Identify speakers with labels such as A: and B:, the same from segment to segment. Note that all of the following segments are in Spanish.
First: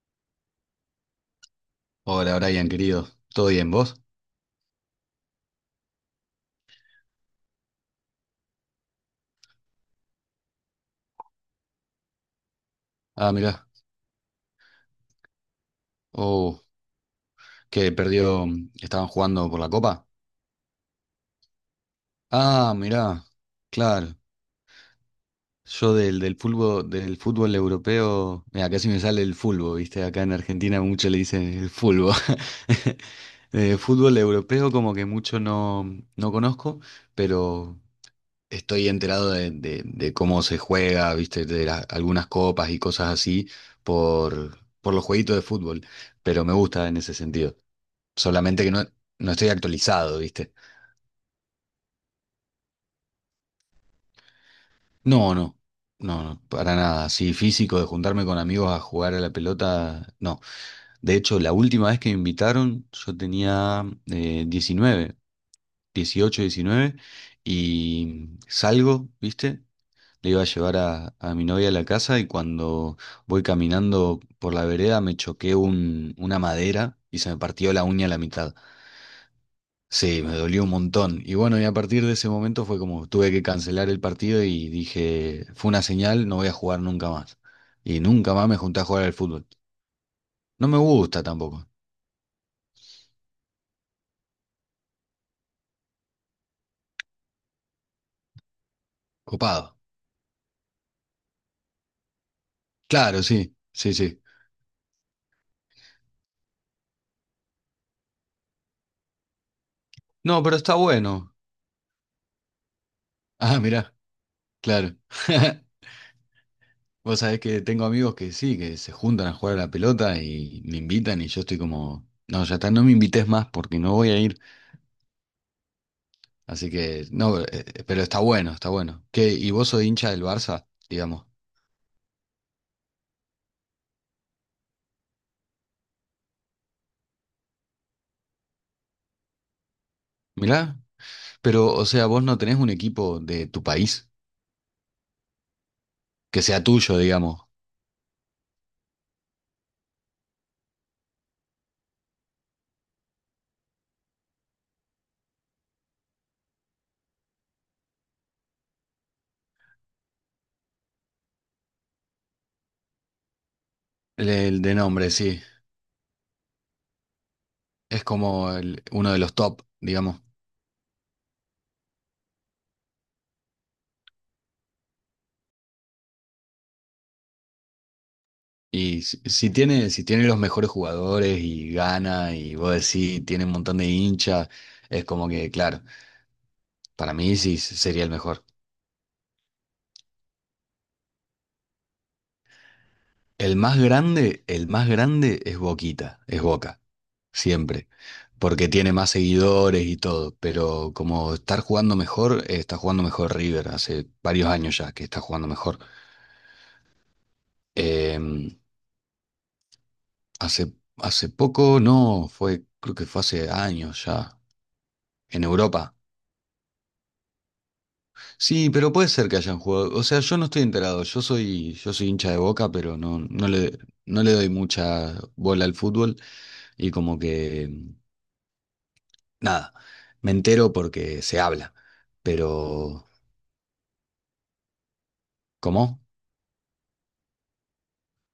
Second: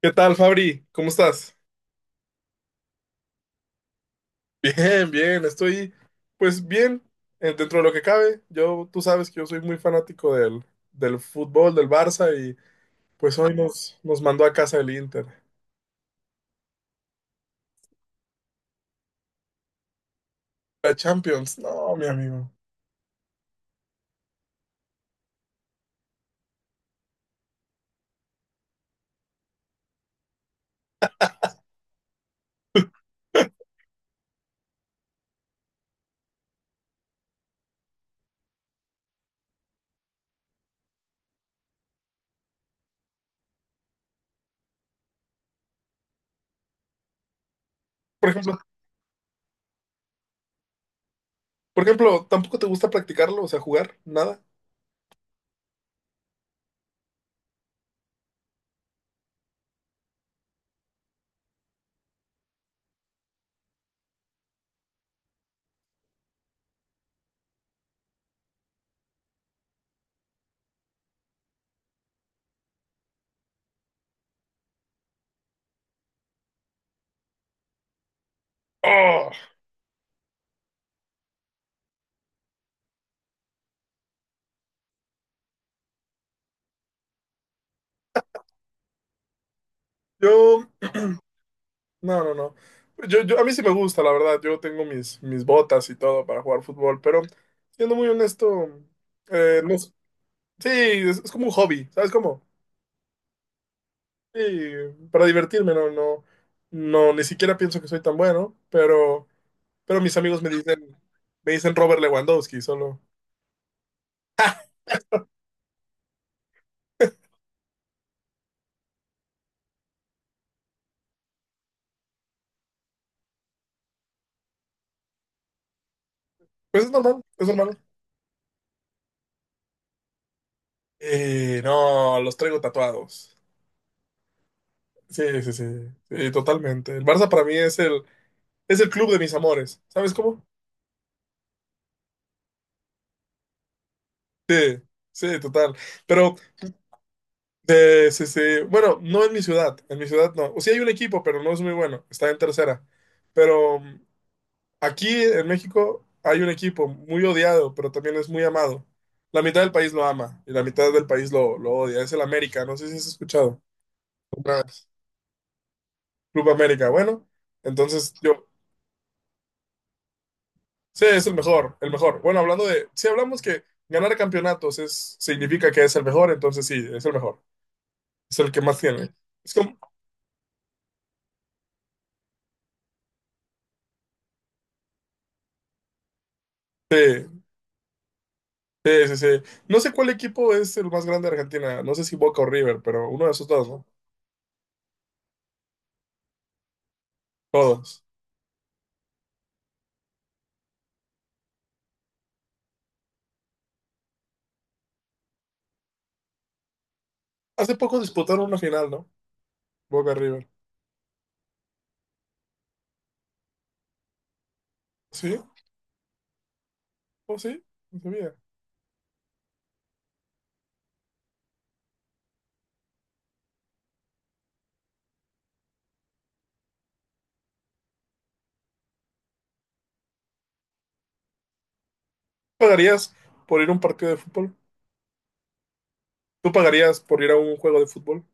A: ¿Qué tal, Fabri? ¿Cómo estás?
B: Hola Brian, querido. ¿Todo bien, vos?
A: Bien, bien, estoy pues bien dentro de lo que cabe. Yo, tú sabes que yo soy muy fanático del fútbol, del Barça y
B: Ah,
A: pues hoy
B: mirá.
A: nos mandó a casa el Inter.
B: Oh, que perdió. Estaban jugando por la copa.
A: La Champions, no, mi amigo.
B: Ah, mirá. Claro. Yo del fútbol, del fútbol europeo. Mira, casi me sale el fútbol, ¿viste? Acá en Argentina mucho le dicen el fútbol. Fútbol europeo, como que mucho no conozco, pero estoy enterado de cómo se juega, ¿viste? Algunas copas y cosas así por los jueguitos de fútbol. Pero me gusta en ese sentido.
A: Por ejemplo,
B: Solamente que no estoy actualizado, ¿viste?
A: por ejemplo, ¿tampoco te gusta practicarlo? O sea, jugar, nada.
B: No, no, no, no, para nada. Así físico de juntarme con amigos a jugar a la pelota, no. De hecho, la última vez que me invitaron, yo tenía 19, 18, 19, y salgo, ¿viste? Le iba a llevar a mi novia a la casa y cuando voy caminando por la vereda me choqué una madera y se me partió la uña a la mitad.
A: Oh,
B: Sí, me dolió un montón. Y bueno, y a partir de ese momento fue como tuve que cancelar el partido y dije, fue una señal, no voy a jugar nunca más. Y nunca más me junté a jugar al fútbol.
A: yo,
B: No me gusta tampoco.
A: no, no, no. Yo, a mí sí me gusta, la verdad. Yo tengo mis botas y todo para jugar fútbol, pero siendo muy honesto,
B: Copado.
A: no, sí, es como un hobby, ¿sabes cómo?
B: Claro, sí, sí, sí.
A: Sí, para divertirme, no, no, no, ni siquiera pienso que soy tan bueno, pero, mis amigos
B: No, pero está bueno.
A: me dicen, Robert Lewandowski, solo.
B: Ah, mirá, claro. Vos sabés que tengo amigos que sí, que se juntan a jugar a la pelota y me invitan y yo estoy como, no, ya está, no me invites más porque no voy a ir. Así
A: Pues es
B: que,
A: normal,
B: no,
A: es normal.
B: pero está bueno, está bueno. ¿Qué? ¿Y vos sos hincha del Barça, digamos?
A: No, los traigo tatuados. Sí, sí, sí, sí, totalmente. El Barça para mí es el club de mis amores, ¿sabes cómo?
B: Mirá, pero o sea, vos no tenés un equipo de tu país
A: Sí, sí, total. Pero,
B: que sea tuyo, digamos.
A: sí, sí, bueno, no en mi ciudad, en mi ciudad no. O sea, hay un equipo, pero no es muy bueno, está en tercera. Pero aquí en México hay un equipo muy odiado, pero también es muy amado. La mitad del país lo ama y la mitad del país lo odia. Es el América, no sé si has escuchado.
B: El
A: Una
B: de
A: vez.
B: nombre, sí.
A: Club América, bueno.
B: Es
A: Entonces
B: como uno de los top, digamos.
A: sí, es el mejor, el mejor. Bueno, si hablamos que ganar campeonatos significa que es el mejor, entonces sí, es el mejor. Es el que más
B: Y
A: tiene.
B: si, si
A: Es como,
B: tiene, si tiene los mejores jugadores y gana y vos decís, tiene un montón de hinchas, es como que, claro, para mí
A: sí,
B: sí sería el mejor.
A: sí, sí, sí. No sé cuál equipo es el más grande de Argentina, no sé si Boca o River, pero uno de esos dos, ¿no?
B: El más grande es Boquita, es Boca, siempre,
A: Todos.
B: porque tiene más seguidores y todo, pero como estar jugando mejor, está jugando mejor River, hace varios años ya que está jugando mejor.
A: Hace poco disputaron
B: Em,
A: una final, ¿no? Boca River.
B: hace, hace poco, no, fue, creo que fue hace años ya,
A: Sí,
B: en Europa.
A: o sí, no sabía.
B: Sí, pero puede ser que hayan jugado, o sea, yo no estoy enterado, yo soy hincha de Boca, pero no le doy mucha bola al fútbol y como que, nada, me entero porque se habla, pero
A: ¿Pagarías por ir a un partido de fútbol?
B: ¿cómo?
A: ¿Tú pagarías por ir a un juego de fútbol?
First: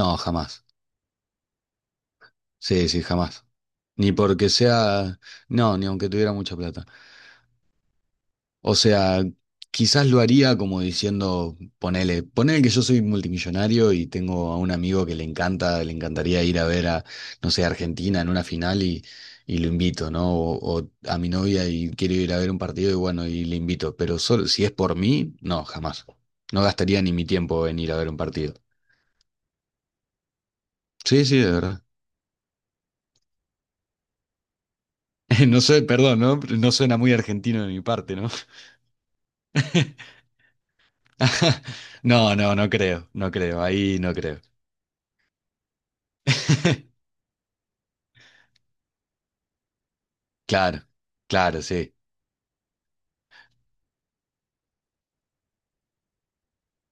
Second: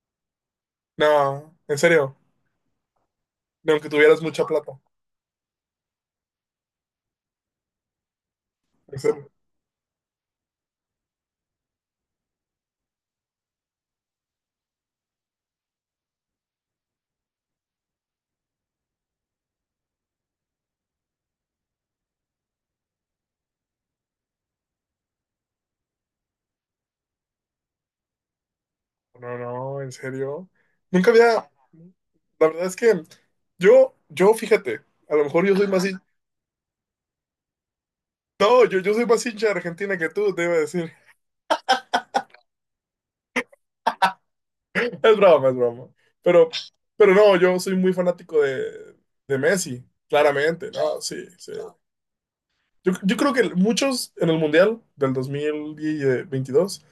B: No, jamás.
A: No, en serio,
B: Sí, sí, jamás.
A: ni aunque
B: Ni
A: tuvieras mucha
B: porque
A: plata.
B: sea, no, ni aunque tuviera mucha plata. O
A: En
B: sea,
A: serio.
B: quizás lo haría como diciendo, ponele que yo soy multimillonario y tengo a un amigo que le encanta, le encantaría ir a ver a, no sé, Argentina en una final y lo invito, ¿no? O a mi novia y quiero ir a ver un partido y bueno, y le invito. Pero solo, si es por mí, no, jamás. No gastaría ni mi tiempo en ir a ver un partido.
A: No, no, en serio. Nunca
B: Sí,
A: había.
B: sí, de verdad.
A: La verdad es que yo, fíjate, a lo mejor yo
B: No
A: soy
B: sé,
A: más.
B: perdón, ¿no? No suena muy argentino de mi parte, ¿no?
A: No, yo soy más hincha de Argentina que tú, te iba a decir.
B: No, no, no creo, no creo, ahí no creo.
A: Es broma, es broma. Pero, pero, no, yo soy muy fanático de Messi, claramente.
B: Claro,
A: No, sí, sí.
B: claro, sí.
A: Yo creo que muchos en el Mundial del 2022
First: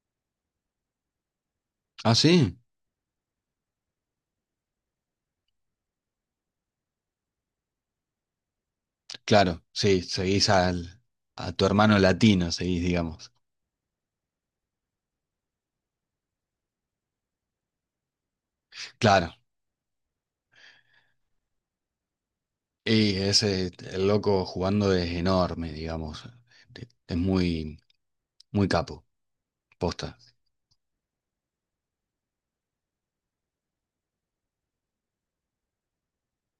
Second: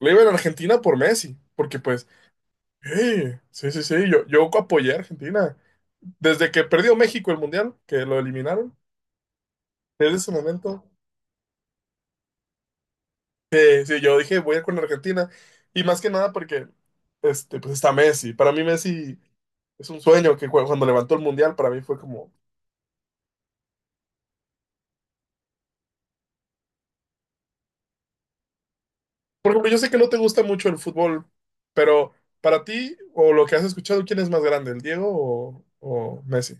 A: le iban a Argentina por Messi, porque pues,
B: Ah, sí,
A: hey, sí, sí, sí, yo apoyé a Argentina. Desde que perdió México el Mundial, que lo eliminaron,
B: claro, sí,
A: desde ese
B: seguís
A: momento,
B: al, a tu hermano latino, seguís, digamos.
A: sí, yo dije, voy a ir con Argentina. Y más que nada porque, pues está Messi. Para mí Messi
B: Claro,
A: es un sueño que cuando levantó el Mundial, para mí fue como,
B: y ese, el loco jugando es enorme, digamos. Es muy, muy capo,
A: por ejemplo, yo sé que no te
B: posta.
A: gusta mucho el fútbol, pero para ti, o lo que has escuchado, ¿quién es más grande, el Diego o Messi?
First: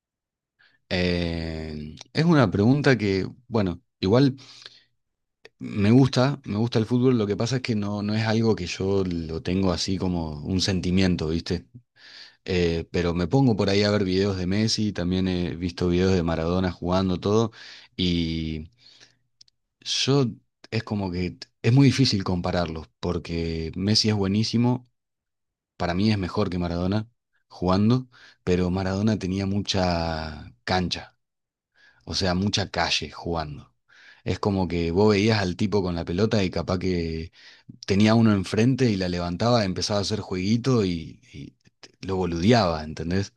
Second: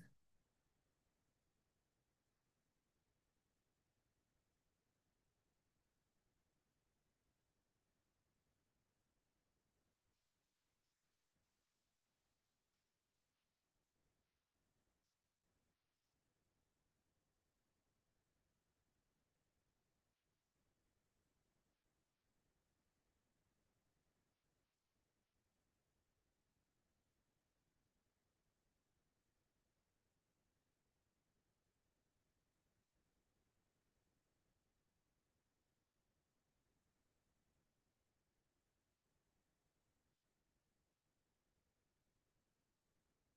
B: Es una pregunta que, bueno, igual. Me gusta el fútbol, lo que pasa es que no es algo que yo lo tengo así como un sentimiento, ¿viste? Pero me pongo por ahí a ver videos de Messi, también he visto videos de Maradona jugando todo, y yo es como que es muy difícil compararlos, porque Messi es buenísimo, para mí es mejor que Maradona jugando, pero Maradona tenía mucha cancha, o sea, mucha calle jugando. Es como que vos veías al tipo con la pelota y capaz que tenía uno enfrente y la levantaba, empezaba a hacer jueguito y lo boludeaba, ¿entendés?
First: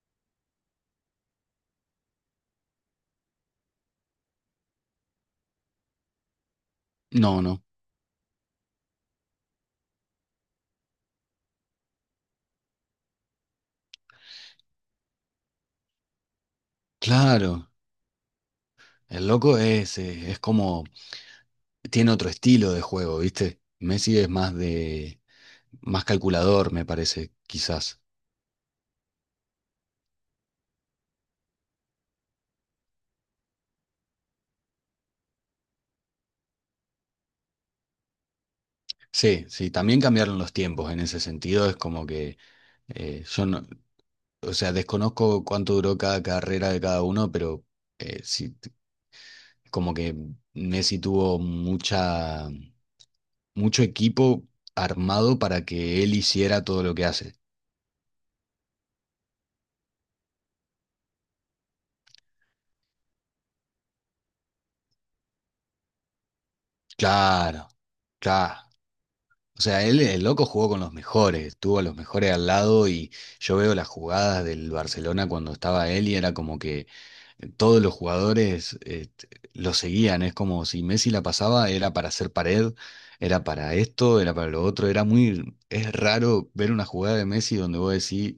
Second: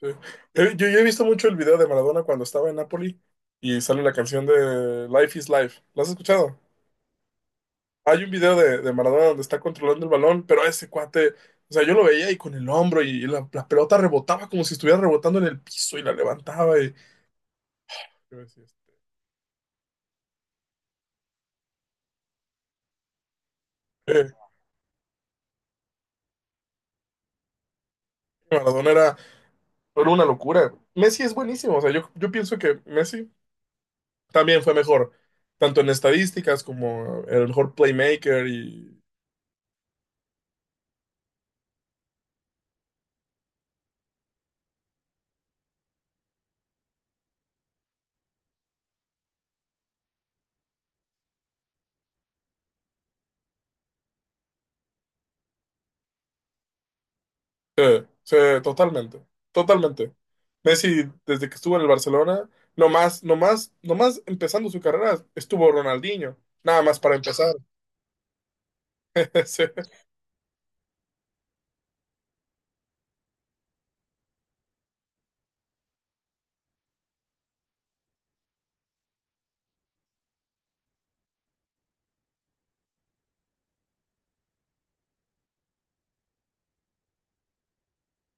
A: Sí. Yo he visto mucho el video de Maradona cuando estaba en Napoli y sale la canción de Life is Life. ¿Lo has escuchado?
B: No, no.
A: Hay un video de Maradona donde está controlando el balón, pero ese cuate, o sea, yo lo veía y con el hombro y la pelota rebotaba como si estuviera rebotando en el piso y la levantaba y...
B: Claro,
A: yo decía,
B: el loco es como, tiene otro estilo de juego, ¿viste? Messi
A: eh,
B: es más de, más calculador, me parece, quizás.
A: Maradona era una locura. Messi es buenísimo, o sea, yo pienso que Messi también fue mejor, tanto en estadísticas como el mejor playmaker y...
B: Sí, sí, también cambiaron los tiempos en ese sentido, es como que yo no, o sea, desconozco cuánto duró cada carrera de cada uno, pero sí, como que Messi tuvo mucha mucho equipo armado para que él hiciera todo lo que hace.
A: Sí, sí, totalmente, totalmente. Messi, desde que estuvo en el Barcelona, nomás empezando su carrera, estuvo Ronaldinho, nada más para empezar.
B: Claro, claro. O
A: Sí,
B: sea, el loco jugó con los mejores, tuvo a los mejores al lado y yo veo las jugadas del Barcelona cuando estaba él y era como que todos los jugadores lo seguían. Es como si Messi la pasaba, era para hacer pared, era para esto, era para lo otro. Es raro ver una jugada de Messi donde vos decís,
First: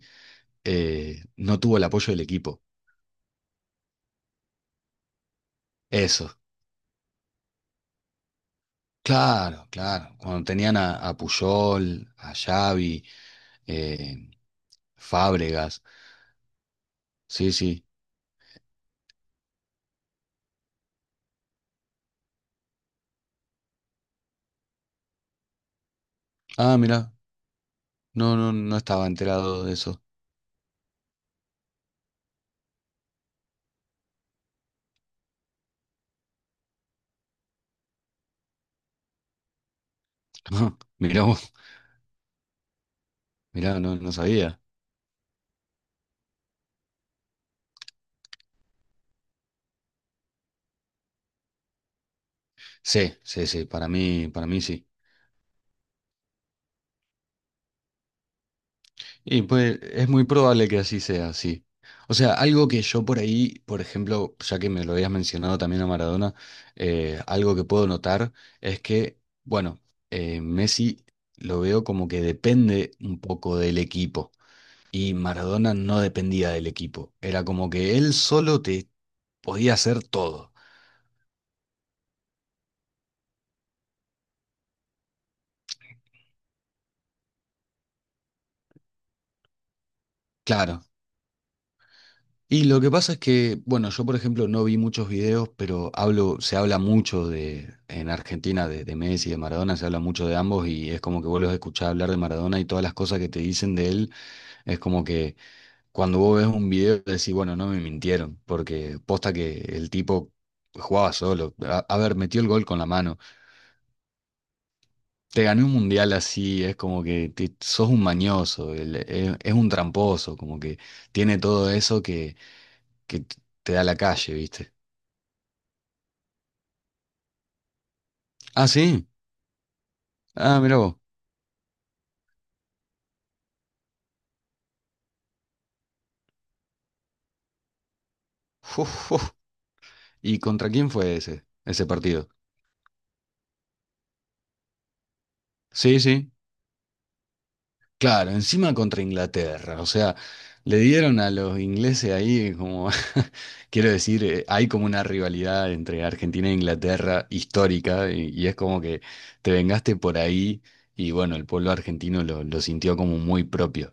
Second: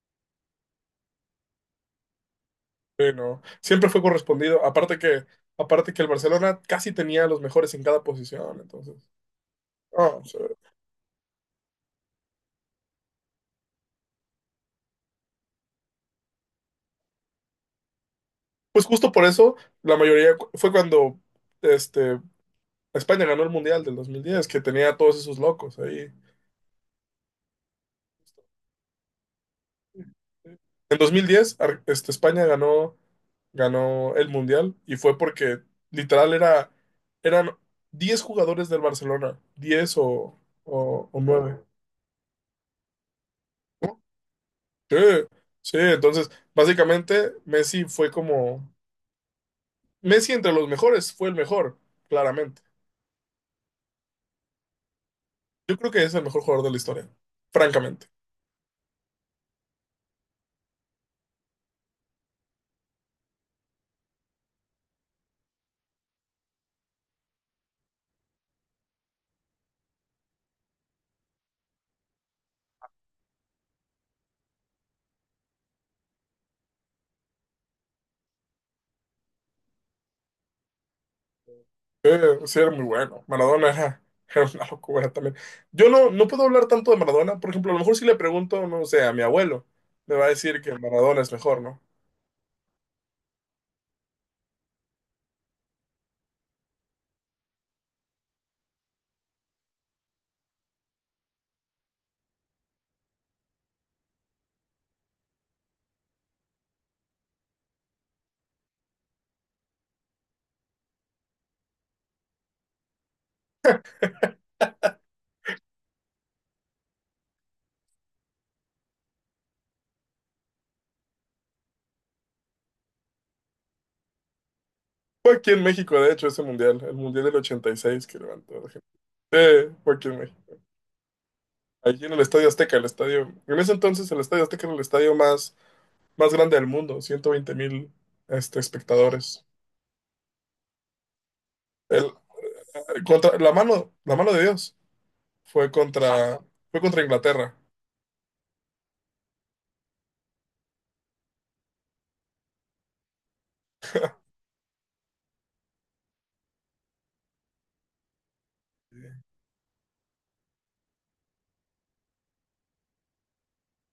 B: no tuvo el apoyo del equipo.
A: sí, no, siempre fue correspondido, aparte que, el
B: Eso,
A: Barcelona casi tenía a los mejores en cada posición, entonces...
B: claro, claro.
A: ah, sí.
B: Cuando tenían a Puyol, a Xavi, eh, Fábregas. Sí, sí.
A: Pues justo por eso, la mayoría fue cuando este, España ganó el Mundial del 2010 que tenía a todos esos locos ahí.
B: Ah, mirá. No, no estaba enterado de eso.
A: En 2010, España ganó, el Mundial y fue porque literal eran 10 jugadores del Barcelona, 10 o
B: Mirá, vos,
A: 9.
B: mirá, no sabía.
A: Sí, sí, entonces básicamente Messi fue como... Messi entre los mejores fue el mejor, claramente.
B: Sí, sí, sí, para mí sí.
A: Yo creo que es el mejor jugador de la historia, francamente.
B: Y pues es muy probable que así sea, sí. O sea, algo que yo por ahí, por ejemplo, ya que me lo habías mencionado también a Maradona, algo que puedo notar es que, bueno, Messi lo veo como que depende un poco del equipo. Y Maradona no dependía del equipo. Era como que él solo te podía hacer todo.
A: Sí, sí, era muy bueno. Maradona era, era una locura también. Yo no puedo hablar tanto de Maradona. Por ejemplo, a lo mejor si le pregunto, no sé, a mi abuelo, me va a decir que
B: Claro.
A: Maradona es mejor, ¿no?
B: Y lo que pasa es que, bueno, yo por ejemplo no vi muchos videos, pero se habla mucho en Argentina de Messi, de Maradona, se habla mucho de ambos y es como que vos los escuchás hablar de Maradona y todas las cosas que te dicen de él, es como que cuando vos ves un video decís, bueno, no me mintieron, porque posta que el tipo jugaba solo. A ver, metió el gol con la mano. Te gané un mundial así, es como que sos un mañoso, es un tramposo, como que tiene todo eso que te da la calle, ¿viste?
A: Fue aquí en México, de hecho, ese mundial, el mundial del 86 que levantó la
B: Ah,
A: gente.
B: sí,
A: Sí, fue aquí en México.
B: ah, mirá vos.
A: Allí en el Estadio Azteca, el estadio. En ese entonces, el Estadio Azteca era el estadio más grande del mundo, 120 mil
B: Uf, uf.
A: espectadores.
B: ¿Y contra quién fue ese
A: El,
B: partido?
A: la mano de Dios fue
B: Sí, sí.
A: contra, Inglaterra.
B: Claro, encima contra Inglaterra, o sea, le dieron a los ingleses ahí como, quiero decir, hay como una rivalidad entre Argentina e Inglaterra histórica y es como que te vengaste por ahí y bueno, el pueblo argentino lo sintió como muy propio.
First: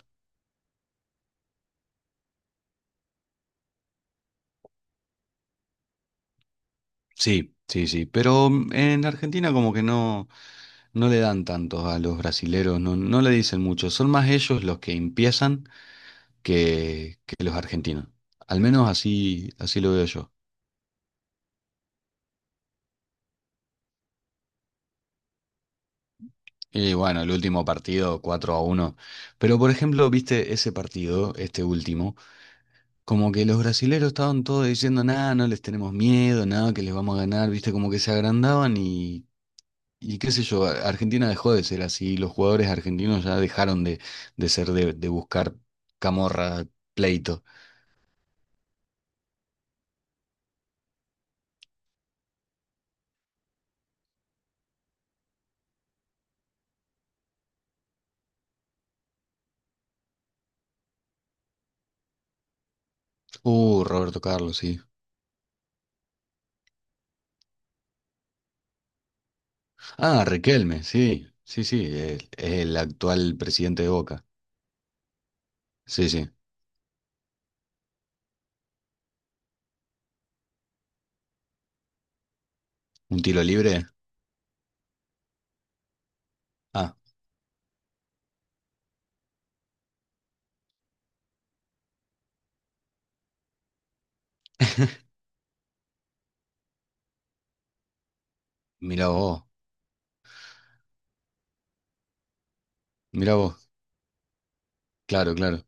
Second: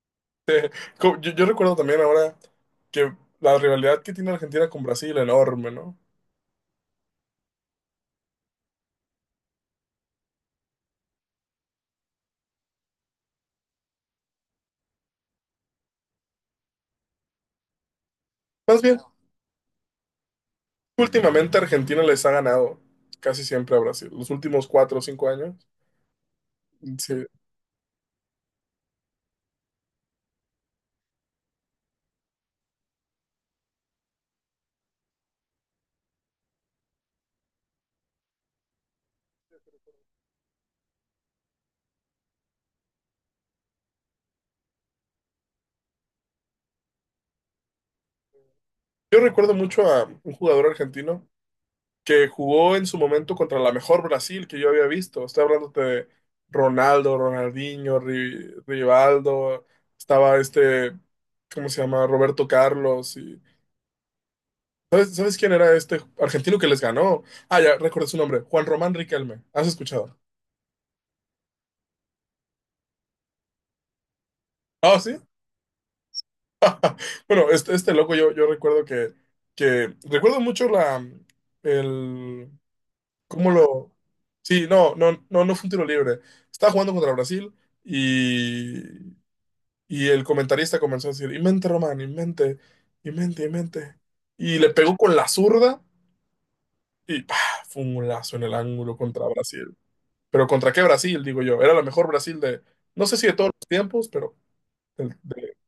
A: Yo recuerdo también ahora que la rivalidad que tiene Argentina con Brasil, enorme, ¿no?
B: Sí, sí, sí, pero en Argentina como que no, no, le dan tanto a los brasileros, no le dicen mucho, son más ellos los que empiezan que los argentinos, al
A: Más
B: menos
A: bien,
B: así, así lo veo yo.
A: últimamente Argentina les ha ganado casi siempre a Brasil, los últimos 4 o 5 años.
B: Y bueno,
A: Sí.
B: el último partido 4-1. Pero por ejemplo, viste ese partido, este último, como que los brasileros estaban todos diciendo, nada, no les tenemos miedo, nada, que les vamos a ganar, viste, como que se agrandaban y qué sé yo, Argentina dejó de ser así, los jugadores argentinos ya dejaron de ser de buscar camorra, pleito.
A: Yo recuerdo mucho a un jugador argentino que jugó en su momento contra la mejor Brasil que yo había visto. Estoy hablando de Ronaldo, Ronaldinho, Rivaldo, estaba ¿cómo se llama? Roberto Carlos. Y
B: Roberto Carlos, sí.
A: ¿sabes quién era este argentino que les ganó? Ah, ya, recuerdo su nombre. Juan Román Riquelme. ¿Has escuchado?
B: Ah, Riquelme, sí, sí, sí, el actual presidente de Boca.
A: Ah, sí.
B: Sí, sí.
A: Bueno, este loco yo recuerdo que, Recuerdo mucho la... El...
B: ¿Un tiro
A: ¿Cómo
B: libre?
A: lo...? Sí, no, no, no, no fue un tiro libre. Estaba
B: Ah,
A: jugando contra Brasil y... Y el comentarista comenzó a decir, invente, Román, invente, invente, invente. Y le pegó con la zurda y ¡pah! Fue un lazo en el ángulo
B: mira
A: contra
B: vos.
A: Brasil. Pero ¿contra qué Brasil, digo yo? Era la mejor Brasil de, no sé si de
B: Mirá
A: todos los
B: vos,
A: tiempos, pero de,
B: claro,
A: de
B: claro.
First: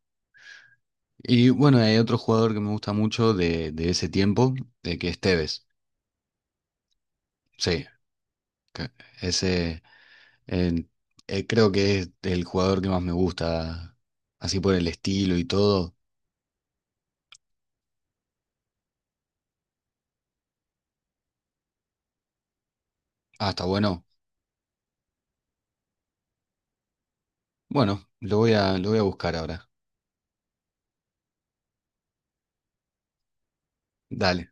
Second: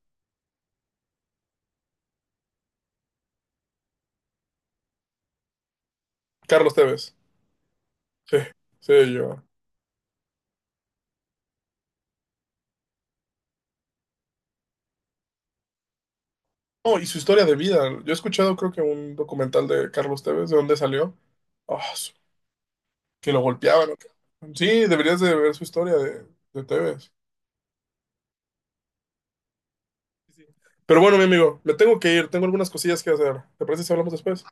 B: Y bueno, hay otro jugador que me gusta mucho de ese tiempo, de que es Tevez.
A: Carlos Tevez.
B: Sí,
A: Sí,
B: que-
A: sí, yo.
B: ese eh, creo que es el jugador que más me gusta, así por el estilo y todo.
A: No, y su historia de vida. Yo he escuchado, creo que un documental de Carlos Tevez, de dónde salió. Ah, que lo
B: Ah, está
A: golpeaban. ¿O
B: bueno.
A: qué? Sí, deberías de ver su historia de Tevez.
B: Bueno, lo voy a buscar ahora.
A: Sí, sí. Pero bueno, mi amigo, me tengo que ir. Tengo algunas cosillas que hacer. ¿Te parece si hablamos después?
B: Dale,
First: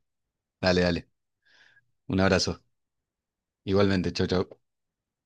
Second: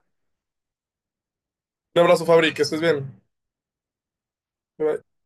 B: dale, dale.
A: Un
B: Un
A: abrazo, Fabri, que
B: abrazo.
A: estés bien.
B: Igualmente, chau, chau.
A: Bye, bye.